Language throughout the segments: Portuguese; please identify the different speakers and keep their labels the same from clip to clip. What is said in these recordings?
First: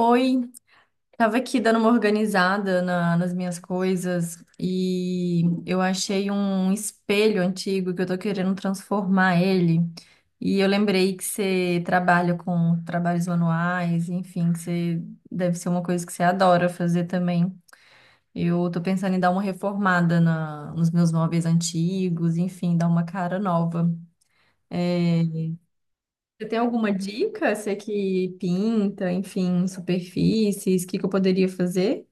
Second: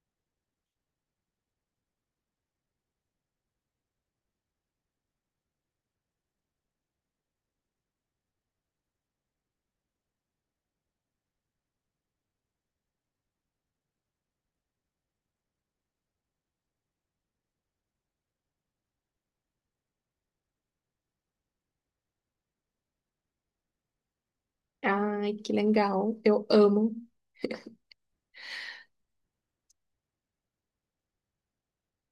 Speaker 1: Oi, tava aqui dando uma organizada nas minhas coisas e eu achei um espelho antigo que eu tô querendo transformar ele. E eu lembrei que você trabalha com trabalhos manuais, enfim, que você deve ser uma coisa que você adora fazer também. Eu tô pensando em dar uma reformada nos meus móveis antigos, enfim, dar uma cara nova. É,
Speaker 2: Ai, que legal. Eu
Speaker 1: você tem
Speaker 2: amo.
Speaker 1: alguma dica? Você que pinta, enfim, superfícies, o que que eu poderia fazer?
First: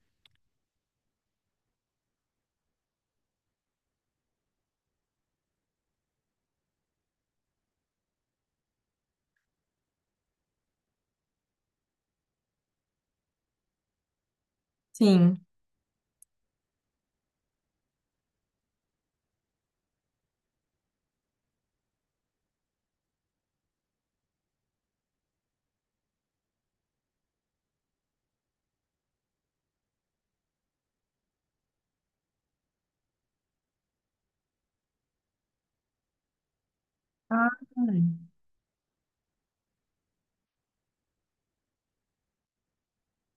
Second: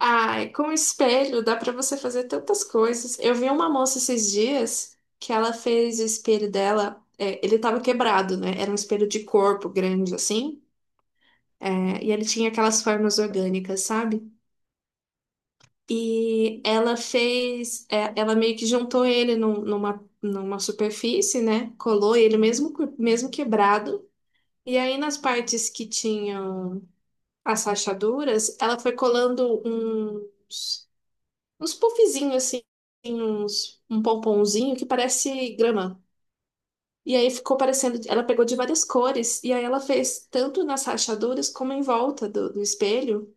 Speaker 2: Ai, com o espelho dá pra você fazer tantas coisas. Eu vi uma moça esses dias que ela fez o espelho dela, ele tava quebrado, né? Era um espelho de corpo grande assim, e ele tinha aquelas formas orgânicas, sabe?
Speaker 1: Sim.
Speaker 2: E ela fez, ela meio que juntou ele numa, numa superfície, né? Colou ele mesmo, mesmo quebrado. E aí nas partes que tinham as rachaduras, ela foi colando uns, uns puffzinhos assim, uns, um pomponzinho que parece grama. E aí
Speaker 1: Ah,
Speaker 2: ficou parecendo, ela pegou de várias cores, e aí ela fez tanto nas rachaduras como em volta do espelho.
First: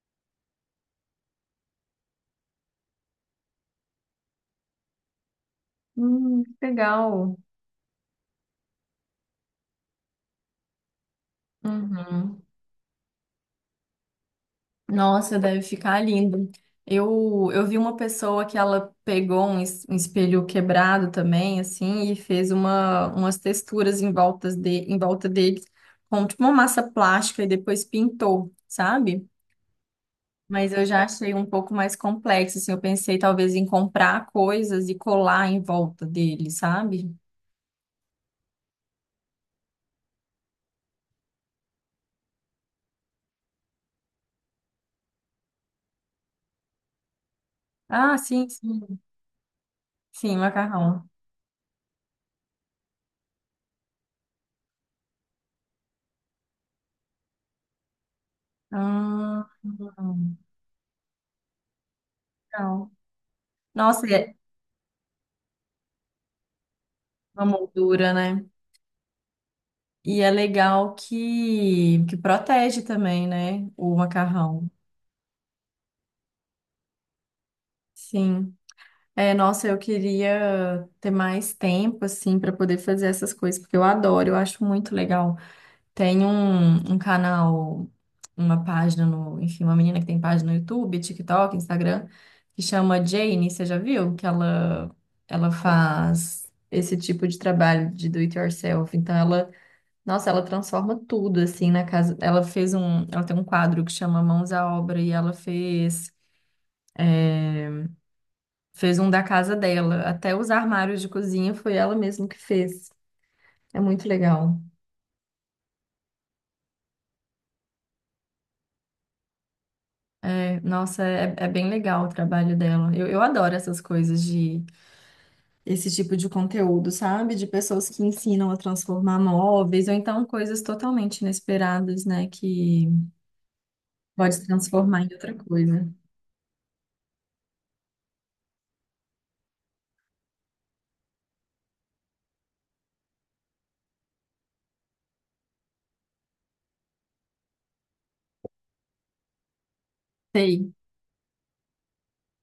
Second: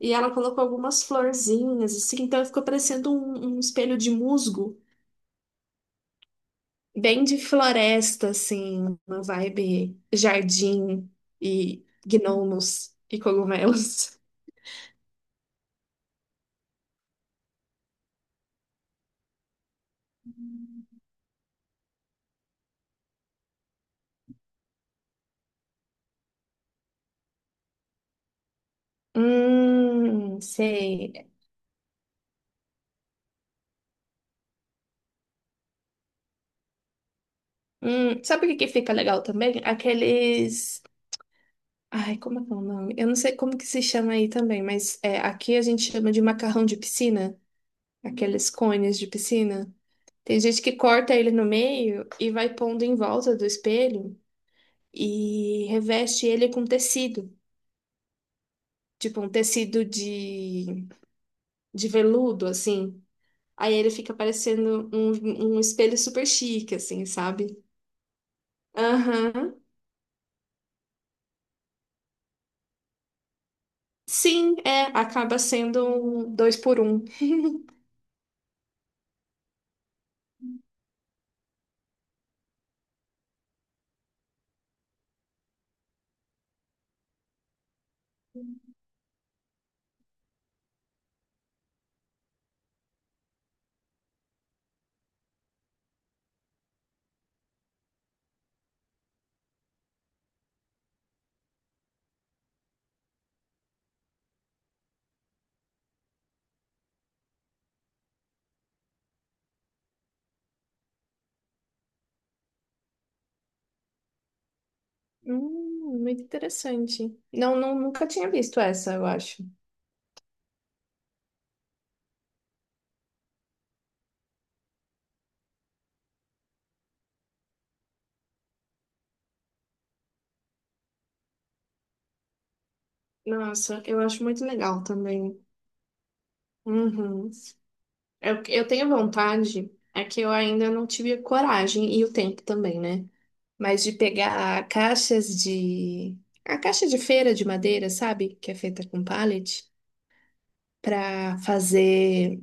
Speaker 2: E ela colocou algumas florzinhas, assim, então ficou parecendo um, um espelho de musgo,
Speaker 1: que
Speaker 2: bem
Speaker 1: legal.
Speaker 2: de floresta, assim, uma vibe jardim e
Speaker 1: Uhum.
Speaker 2: gnomos e cogumelos.
Speaker 1: Nossa, deve ficar lindo. Eu vi uma pessoa que ela pegou um, um espelho quebrado também, assim, e fez uma, umas texturas em voltas de, em volta dele, com tipo uma massa plástica, e depois pintou, sabe? Mas eu já
Speaker 2: Sei.
Speaker 1: achei um pouco mais complexo, assim, eu pensei talvez em comprar coisas e colar em volta dele, sabe?
Speaker 2: Sabe o que que fica legal também? Aqueles. Ai, como é que é o nome? Eu não sei como que se chama aí também, mas é, aqui a gente chama de macarrão de piscina,
Speaker 1: Ah, sim,
Speaker 2: aqueles cones
Speaker 1: sim,
Speaker 2: de piscina.
Speaker 1: sim,
Speaker 2: Tem gente que
Speaker 1: macarrão.
Speaker 2: corta ele no meio e vai pondo em volta do espelho e reveste ele com tecido, tipo um
Speaker 1: Ah,
Speaker 2: tecido de veludo,
Speaker 1: legal.
Speaker 2: assim. Aí ele
Speaker 1: Nossa, e
Speaker 2: fica
Speaker 1: é
Speaker 2: parecendo um, um espelho super chique, assim,
Speaker 1: uma
Speaker 2: sabe?
Speaker 1: moldura, né?
Speaker 2: Aham.
Speaker 1: E é legal que protege também, né? O
Speaker 2: Sim,
Speaker 1: macarrão.
Speaker 2: é, acaba sendo um dois por um.
Speaker 1: Sim. É, nossa, eu queria ter mais tempo, assim, para poder fazer essas coisas, porque eu adoro, eu acho muito legal. Tem um, um canal, uma página no, enfim, uma menina que tem página no YouTube, TikTok, Instagram, que chama Jane, você já viu? Que ela faz esse tipo de trabalho de do it yourself. Então, ela... Nossa, ela transforma tudo assim na casa. Ela fez um, ela tem um quadro que chama Mãos à Obra e ela fez um da casa dela. Até os armários de cozinha foi ela mesma que fez. É muito legal.
Speaker 2: Muito interessante. Não, não, nunca tinha visto essa, eu acho.
Speaker 1: É, nossa, é, é bem legal o trabalho dela. Eu adoro essas coisas de esse tipo de conteúdo, sabe? De pessoas que ensinam a transformar móveis ou então coisas totalmente inesperadas, né? Que
Speaker 2: Nossa, eu acho
Speaker 1: pode
Speaker 2: muito legal
Speaker 1: transformar em outra
Speaker 2: também.
Speaker 1: coisa.
Speaker 2: Uhum. Eu tenho vontade, é que eu ainda não tive a coragem e o tempo também, né? Mas de pegar caixas de. A caixa de feira de madeira, sabe? Que é feita com pallet,
Speaker 1: Sei.
Speaker 2: para fazer.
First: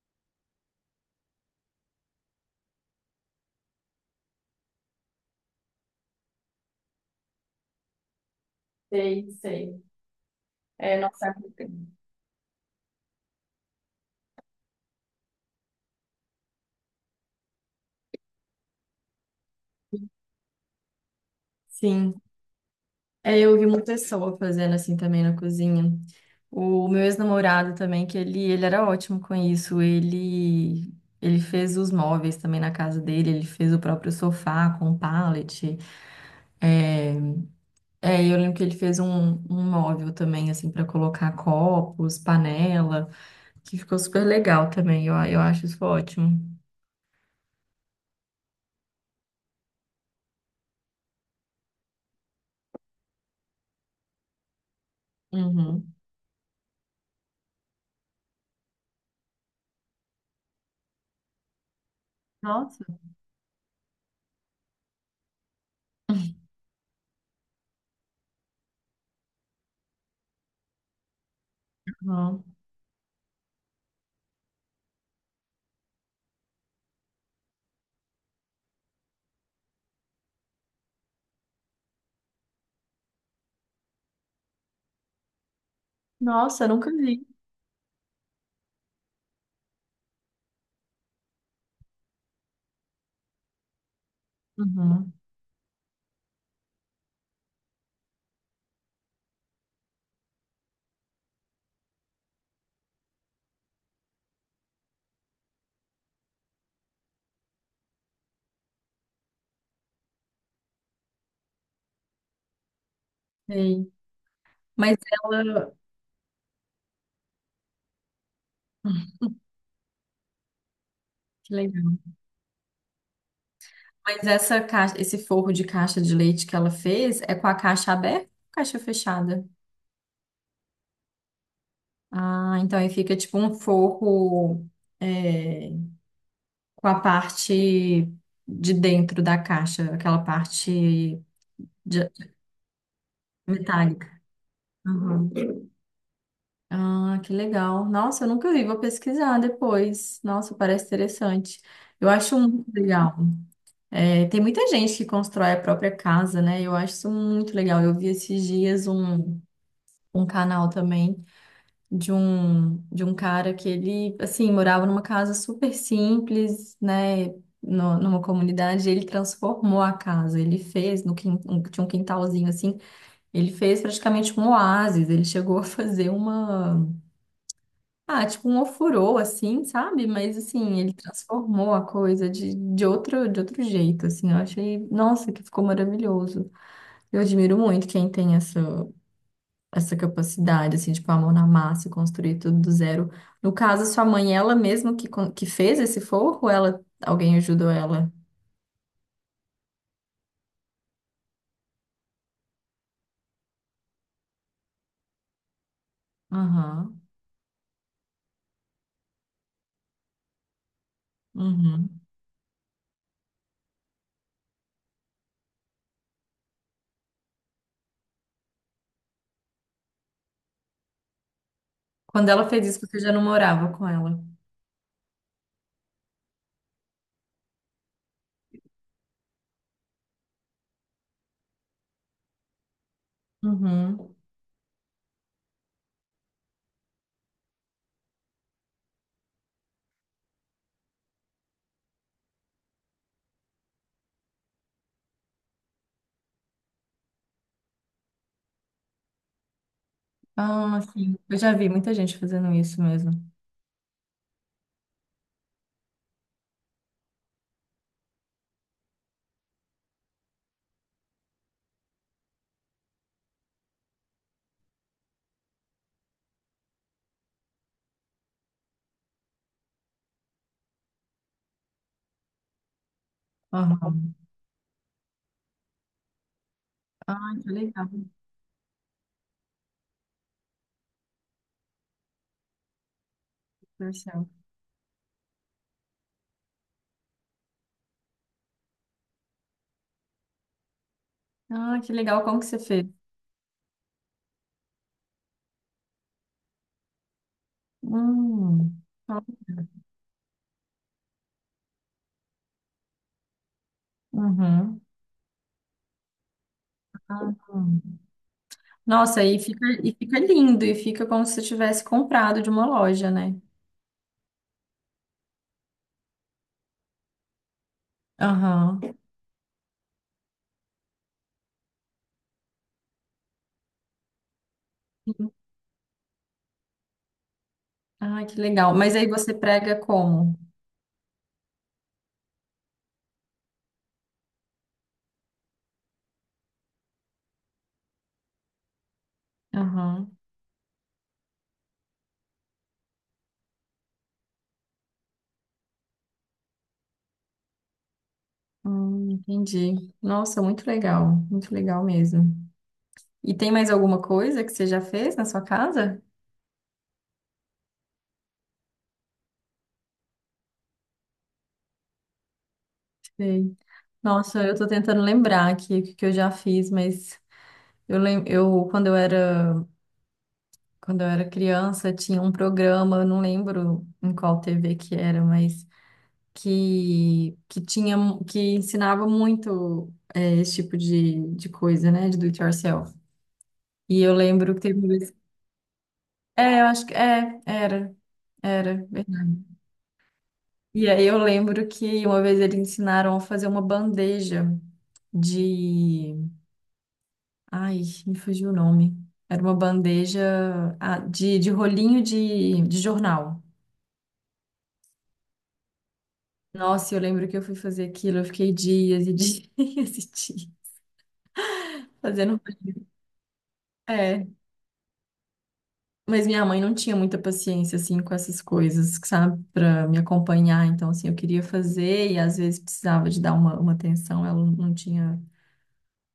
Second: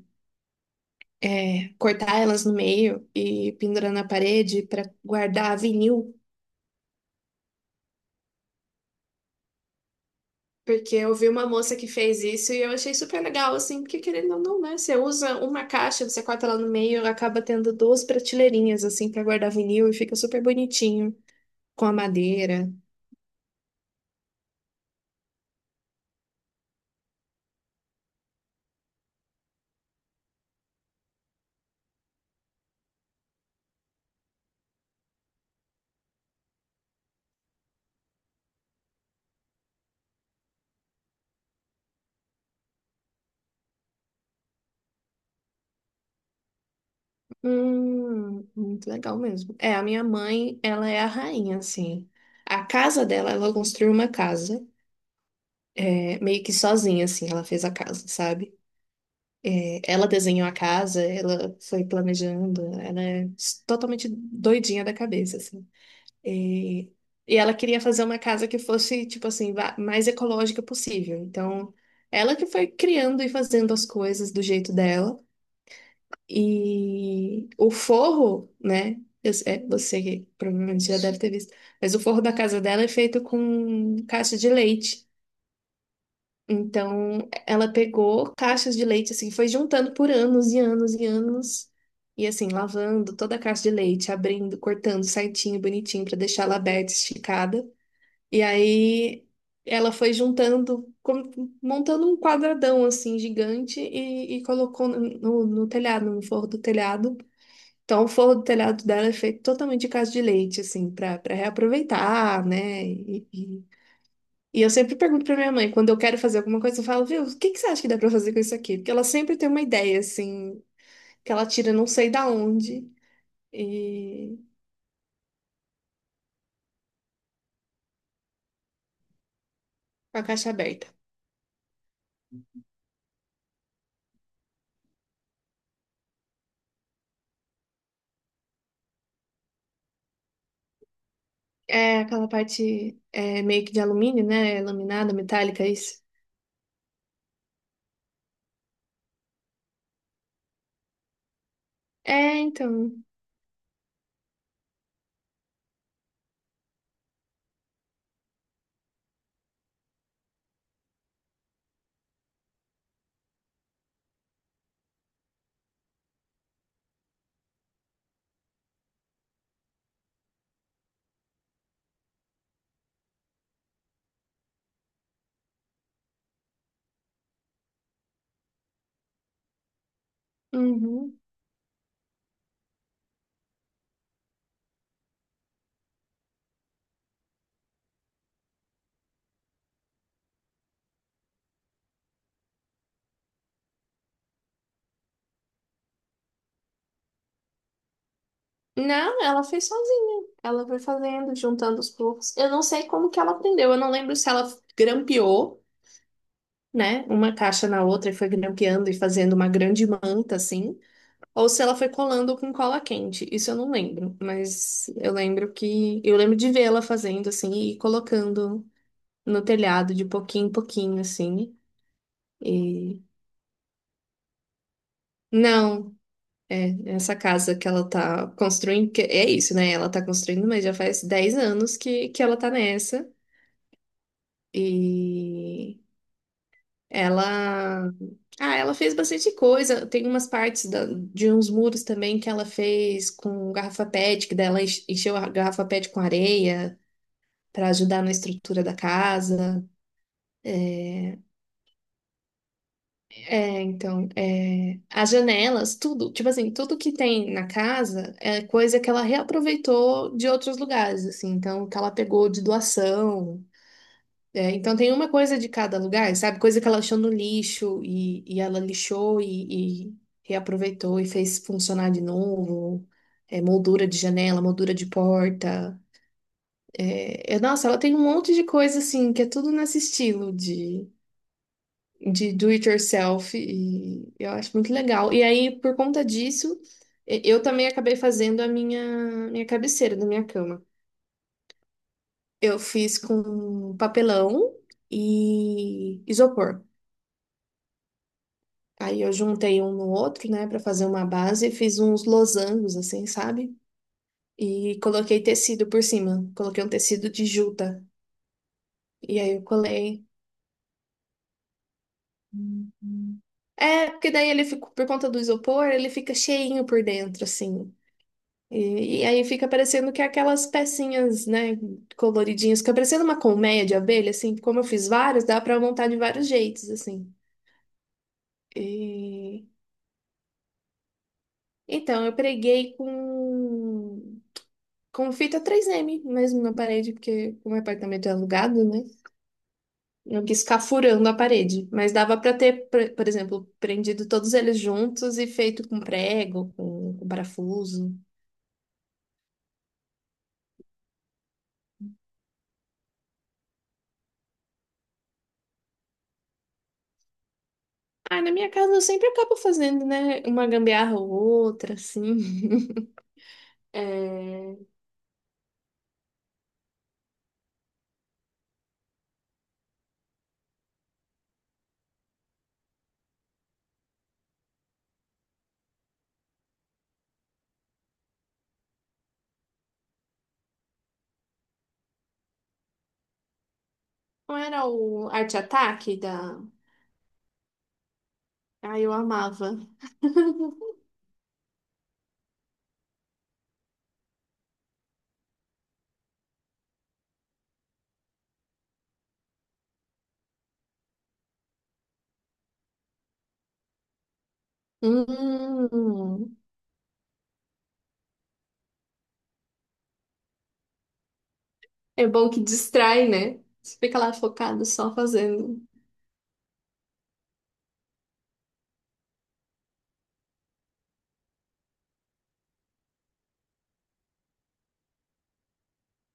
Speaker 2: É, cortar elas no meio e pendurar na parede para guardar vinil.
Speaker 1: Sei, sei.
Speaker 2: Porque
Speaker 1: É,
Speaker 2: eu vi
Speaker 1: nossa.
Speaker 2: uma moça que fez isso e eu achei super legal, assim, porque querendo ou não, né? Você usa uma caixa, você corta ela no meio, acaba tendo duas prateleirinhas, assim, pra guardar vinil e fica super bonitinho, com a
Speaker 1: Sim.
Speaker 2: madeira.
Speaker 1: É, eu vi uma pessoa fazendo assim também na cozinha. O meu ex-namorado também, que ele era ótimo com isso. Ele fez os móveis também na casa dele, ele fez o próprio sofá com pallet. É, é, eu lembro que ele fez um, um móvel também, assim, para colocar copos, panela, que ficou super legal também. Eu acho isso ótimo.
Speaker 2: Muito legal mesmo. É, a minha mãe, ela é a rainha, assim. A casa dela, ela construiu uma casa,
Speaker 1: Uhum.
Speaker 2: é, meio que sozinha, assim, ela fez a casa, sabe? É, ela desenhou a casa, ela foi planejando,
Speaker 1: Nossa.
Speaker 2: ela é totalmente doidinha da cabeça, assim. E, e ela queria fazer uma casa que fosse, tipo assim, mais ecológica possível. Então, ela
Speaker 1: Uhum.
Speaker 2: que foi criando e fazendo as coisas do jeito dela. E o forro, né? Você que provavelmente já deve ter visto, mas o forro da casa dela é feito com caixa de leite.
Speaker 1: Nossa, eu nunca
Speaker 2: Então,
Speaker 1: vi.
Speaker 2: ela pegou caixas de leite, assim, foi juntando por anos e anos e anos. E assim, lavando toda a caixa de leite, abrindo, cortando
Speaker 1: Uhum.
Speaker 2: certinho, bonitinho, para deixar ela aberta, esticada. E aí ela foi juntando, montando um quadradão assim gigante e colocou no, no telhado, no forro do telhado. Então, o forro do telhado dela é feito totalmente de casa de leite, assim, para para reaproveitar, né? E,
Speaker 1: Sei.
Speaker 2: e eu sempre
Speaker 1: Mas
Speaker 2: pergunto para minha mãe,
Speaker 1: ela...
Speaker 2: quando eu quero fazer alguma coisa, eu falo, viu, o que que você acha que dá para fazer com isso aqui? Porque ela sempre tem uma ideia, assim, que ela
Speaker 1: Que
Speaker 2: tira não
Speaker 1: legal.
Speaker 2: sei da onde
Speaker 1: Mas
Speaker 2: e
Speaker 1: essa caixa, esse forro de caixa de leite que ela fez é com a caixa aberta ou caixa fechada?
Speaker 2: com a caixa aberta.
Speaker 1: Ah, então aí fica tipo um forro é, com a parte de dentro da caixa, aquela parte
Speaker 2: É
Speaker 1: de-
Speaker 2: aquela parte é, meio que de
Speaker 1: metálica.
Speaker 2: alumínio, né? Laminada, metálica,
Speaker 1: Uhum.
Speaker 2: é isso.
Speaker 1: Ah, que legal. Nossa, eu nunca vi, vou pesquisar depois. Nossa, parece interessante. Eu acho
Speaker 2: É,
Speaker 1: muito
Speaker 2: então.
Speaker 1: legal. É, tem muita gente que constrói a própria casa, né? Eu acho isso muito legal. Eu vi esses dias um, um canal também, de um cara que ele assim morava numa casa super simples, né? Numa comunidade, ele transformou a casa, ele fez no tinha um quintalzinho assim, ele fez praticamente um oásis, ele chegou a fazer uma ah, tipo um ofurô assim, sabe? Mas assim, ele
Speaker 2: Uhum.
Speaker 1: transformou a coisa de outro jeito, assim, eu achei, nossa, que ficou maravilhoso. Eu admiro muito quem tem essa capacidade, assim, tipo, a mão na massa e construir tudo do zero. No caso, sua mãe, ela mesma que, que fez esse forro, ou ela, alguém ajudou ela?
Speaker 2: Não, ela fez sozinha. Ela foi fazendo, juntando os poucos. Eu não sei como que ela aprendeu. Eu não lembro se ela grampeou,
Speaker 1: Aham,
Speaker 2: né, uma caixa na outra e foi grampeando e fazendo uma grande manta assim, ou se ela foi
Speaker 1: uhum.
Speaker 2: colando com cola quente. Isso eu não lembro, mas eu lembro que eu lembro de vê-la fazendo assim e colocando no telhado de pouquinho em pouquinho assim.
Speaker 1: Quando ela fez isso, você
Speaker 2: E
Speaker 1: já não morava com ela?
Speaker 2: não. É, essa casa que ela tá construindo, que é isso, né? Ela tá construindo, mas já faz 10 anos que ela tá nessa.
Speaker 1: Uhum.
Speaker 2: E ela. Ah, ela fez bastante coisa. Tem umas partes de uns muros também que ela fez com garrafa PET, que dela encheu a garrafa PET com areia para ajudar na estrutura da casa.
Speaker 1: Ah, sim.
Speaker 2: É,
Speaker 1: Eu já vi muita gente fazendo isso mesmo.
Speaker 2: é, então, é, as janelas, tudo, tipo assim, tudo que tem na casa é coisa que ela reaproveitou de outros lugares, assim, então, que ela pegou de doação. É, então, tem uma coisa de cada lugar, sabe? Coisa que ela achou no lixo e ela lixou e reaproveitou e fez funcionar de novo. É, moldura de
Speaker 1: Aham.
Speaker 2: janela, moldura de porta.
Speaker 1: Ah,
Speaker 2: É, é,
Speaker 1: que
Speaker 2: nossa, ela
Speaker 1: legal,
Speaker 2: tem um monte de coisa, assim, que é tudo nesse estilo de do it yourself e
Speaker 1: Marcelo.
Speaker 2: eu acho muito legal. E aí, por conta disso, eu também acabei fazendo a minha cabeceira da minha cama.
Speaker 1: Ah, que legal. Como que você
Speaker 2: Eu
Speaker 1: fez?
Speaker 2: fiz com papelão e isopor.
Speaker 1: Hum.
Speaker 2: Aí eu juntei um no outro, né, para fazer uma base e fiz uns losangos assim, sabe? E
Speaker 1: Uhum.
Speaker 2: coloquei tecido por cima. Coloquei um tecido de
Speaker 1: Ah.
Speaker 2: juta. E
Speaker 1: Nossa,
Speaker 2: aí eu
Speaker 1: e
Speaker 2: colei.
Speaker 1: fica lindo, e fica como se você tivesse comprado de uma loja,
Speaker 2: Uhum.
Speaker 1: né?
Speaker 2: É, porque daí ele ficou, por conta do isopor, ele fica cheinho por dentro, assim.
Speaker 1: Aham.
Speaker 2: E aí fica parecendo que é aquelas pecinhas, né, coloridinhas, fica parecendo uma colmeia de abelha, assim, como eu fiz vários,
Speaker 1: Sim.
Speaker 2: dá pra montar de vários jeitos, assim.
Speaker 1: Ah, que legal. Mas aí você
Speaker 2: E-
Speaker 1: prega como?
Speaker 2: Então, eu preguei com fita 3M mesmo na parede, porque o meu apartamento é alugado, né?
Speaker 1: Aham.
Speaker 2: Eu quis ficar furando a parede, mas dava pra ter, por exemplo, prendido todos eles juntos e feito com prego, com parafuso.
Speaker 1: Entendi. Nossa, muito legal. Muito legal mesmo. E tem mais alguma coisa que você já fez na sua casa?
Speaker 2: Ah, na minha casa eu sempre acabo fazendo, né, uma gambiarra ou outra, assim.
Speaker 1: Sei. Nossa, eu
Speaker 2: É,
Speaker 1: tô tentando lembrar aqui o que que eu já fiz, mas eu lembro, eu quando eu era criança tinha um programa, eu não lembro em qual TV que era, mas que tinha que ensinava muito é, esse tipo de coisa, né, de do it yourself. E eu
Speaker 2: não
Speaker 1: lembro que
Speaker 2: era
Speaker 1: teve...
Speaker 2: o Arte Ataque da.
Speaker 1: É, eu acho que é, era,
Speaker 2: Ai,
Speaker 1: era.
Speaker 2: eu amava.
Speaker 1: E aí eu lembro que uma vez eles ensinaram a fazer uma bandeja de, ai, me fugiu o nome. Era uma bandeja ah, de rolinho de jornal.
Speaker 2: Hum,
Speaker 1: Nossa, eu lembro que eu fui fazer aquilo, eu fiquei dias e dias e dias
Speaker 2: é bom
Speaker 1: fazendo.
Speaker 2: que distrai, né? Você fica lá
Speaker 1: É,
Speaker 2: focado só fazendo.
Speaker 1: mas minha mãe não tinha muita paciência assim com essas coisas, sabe, para me acompanhar. Então, assim, eu queria fazer e às vezes precisava de dar uma atenção, ela não tinha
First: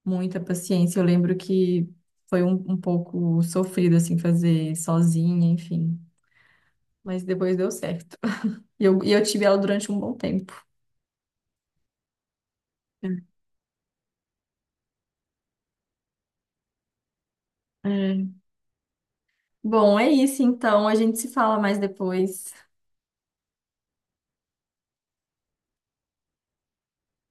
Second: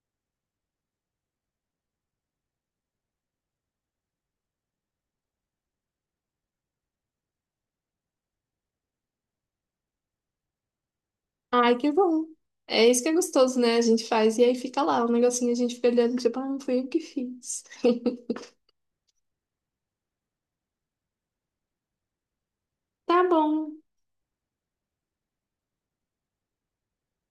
Speaker 1: muita paciência. Eu lembro que foi um, um pouco sofrido, assim, fazer sozinha, enfim. Mas depois deu certo. E eu tive ela durante um bom tempo.
Speaker 2: Ai, que bom. É isso que é gostoso, né? A gente faz e aí fica lá, o negocinho a gente fica olhando, tipo, ah, não fui eu que fiz.
Speaker 1: É. Bom, é isso então. A gente se fala mais depois.
Speaker 2: Tá bom.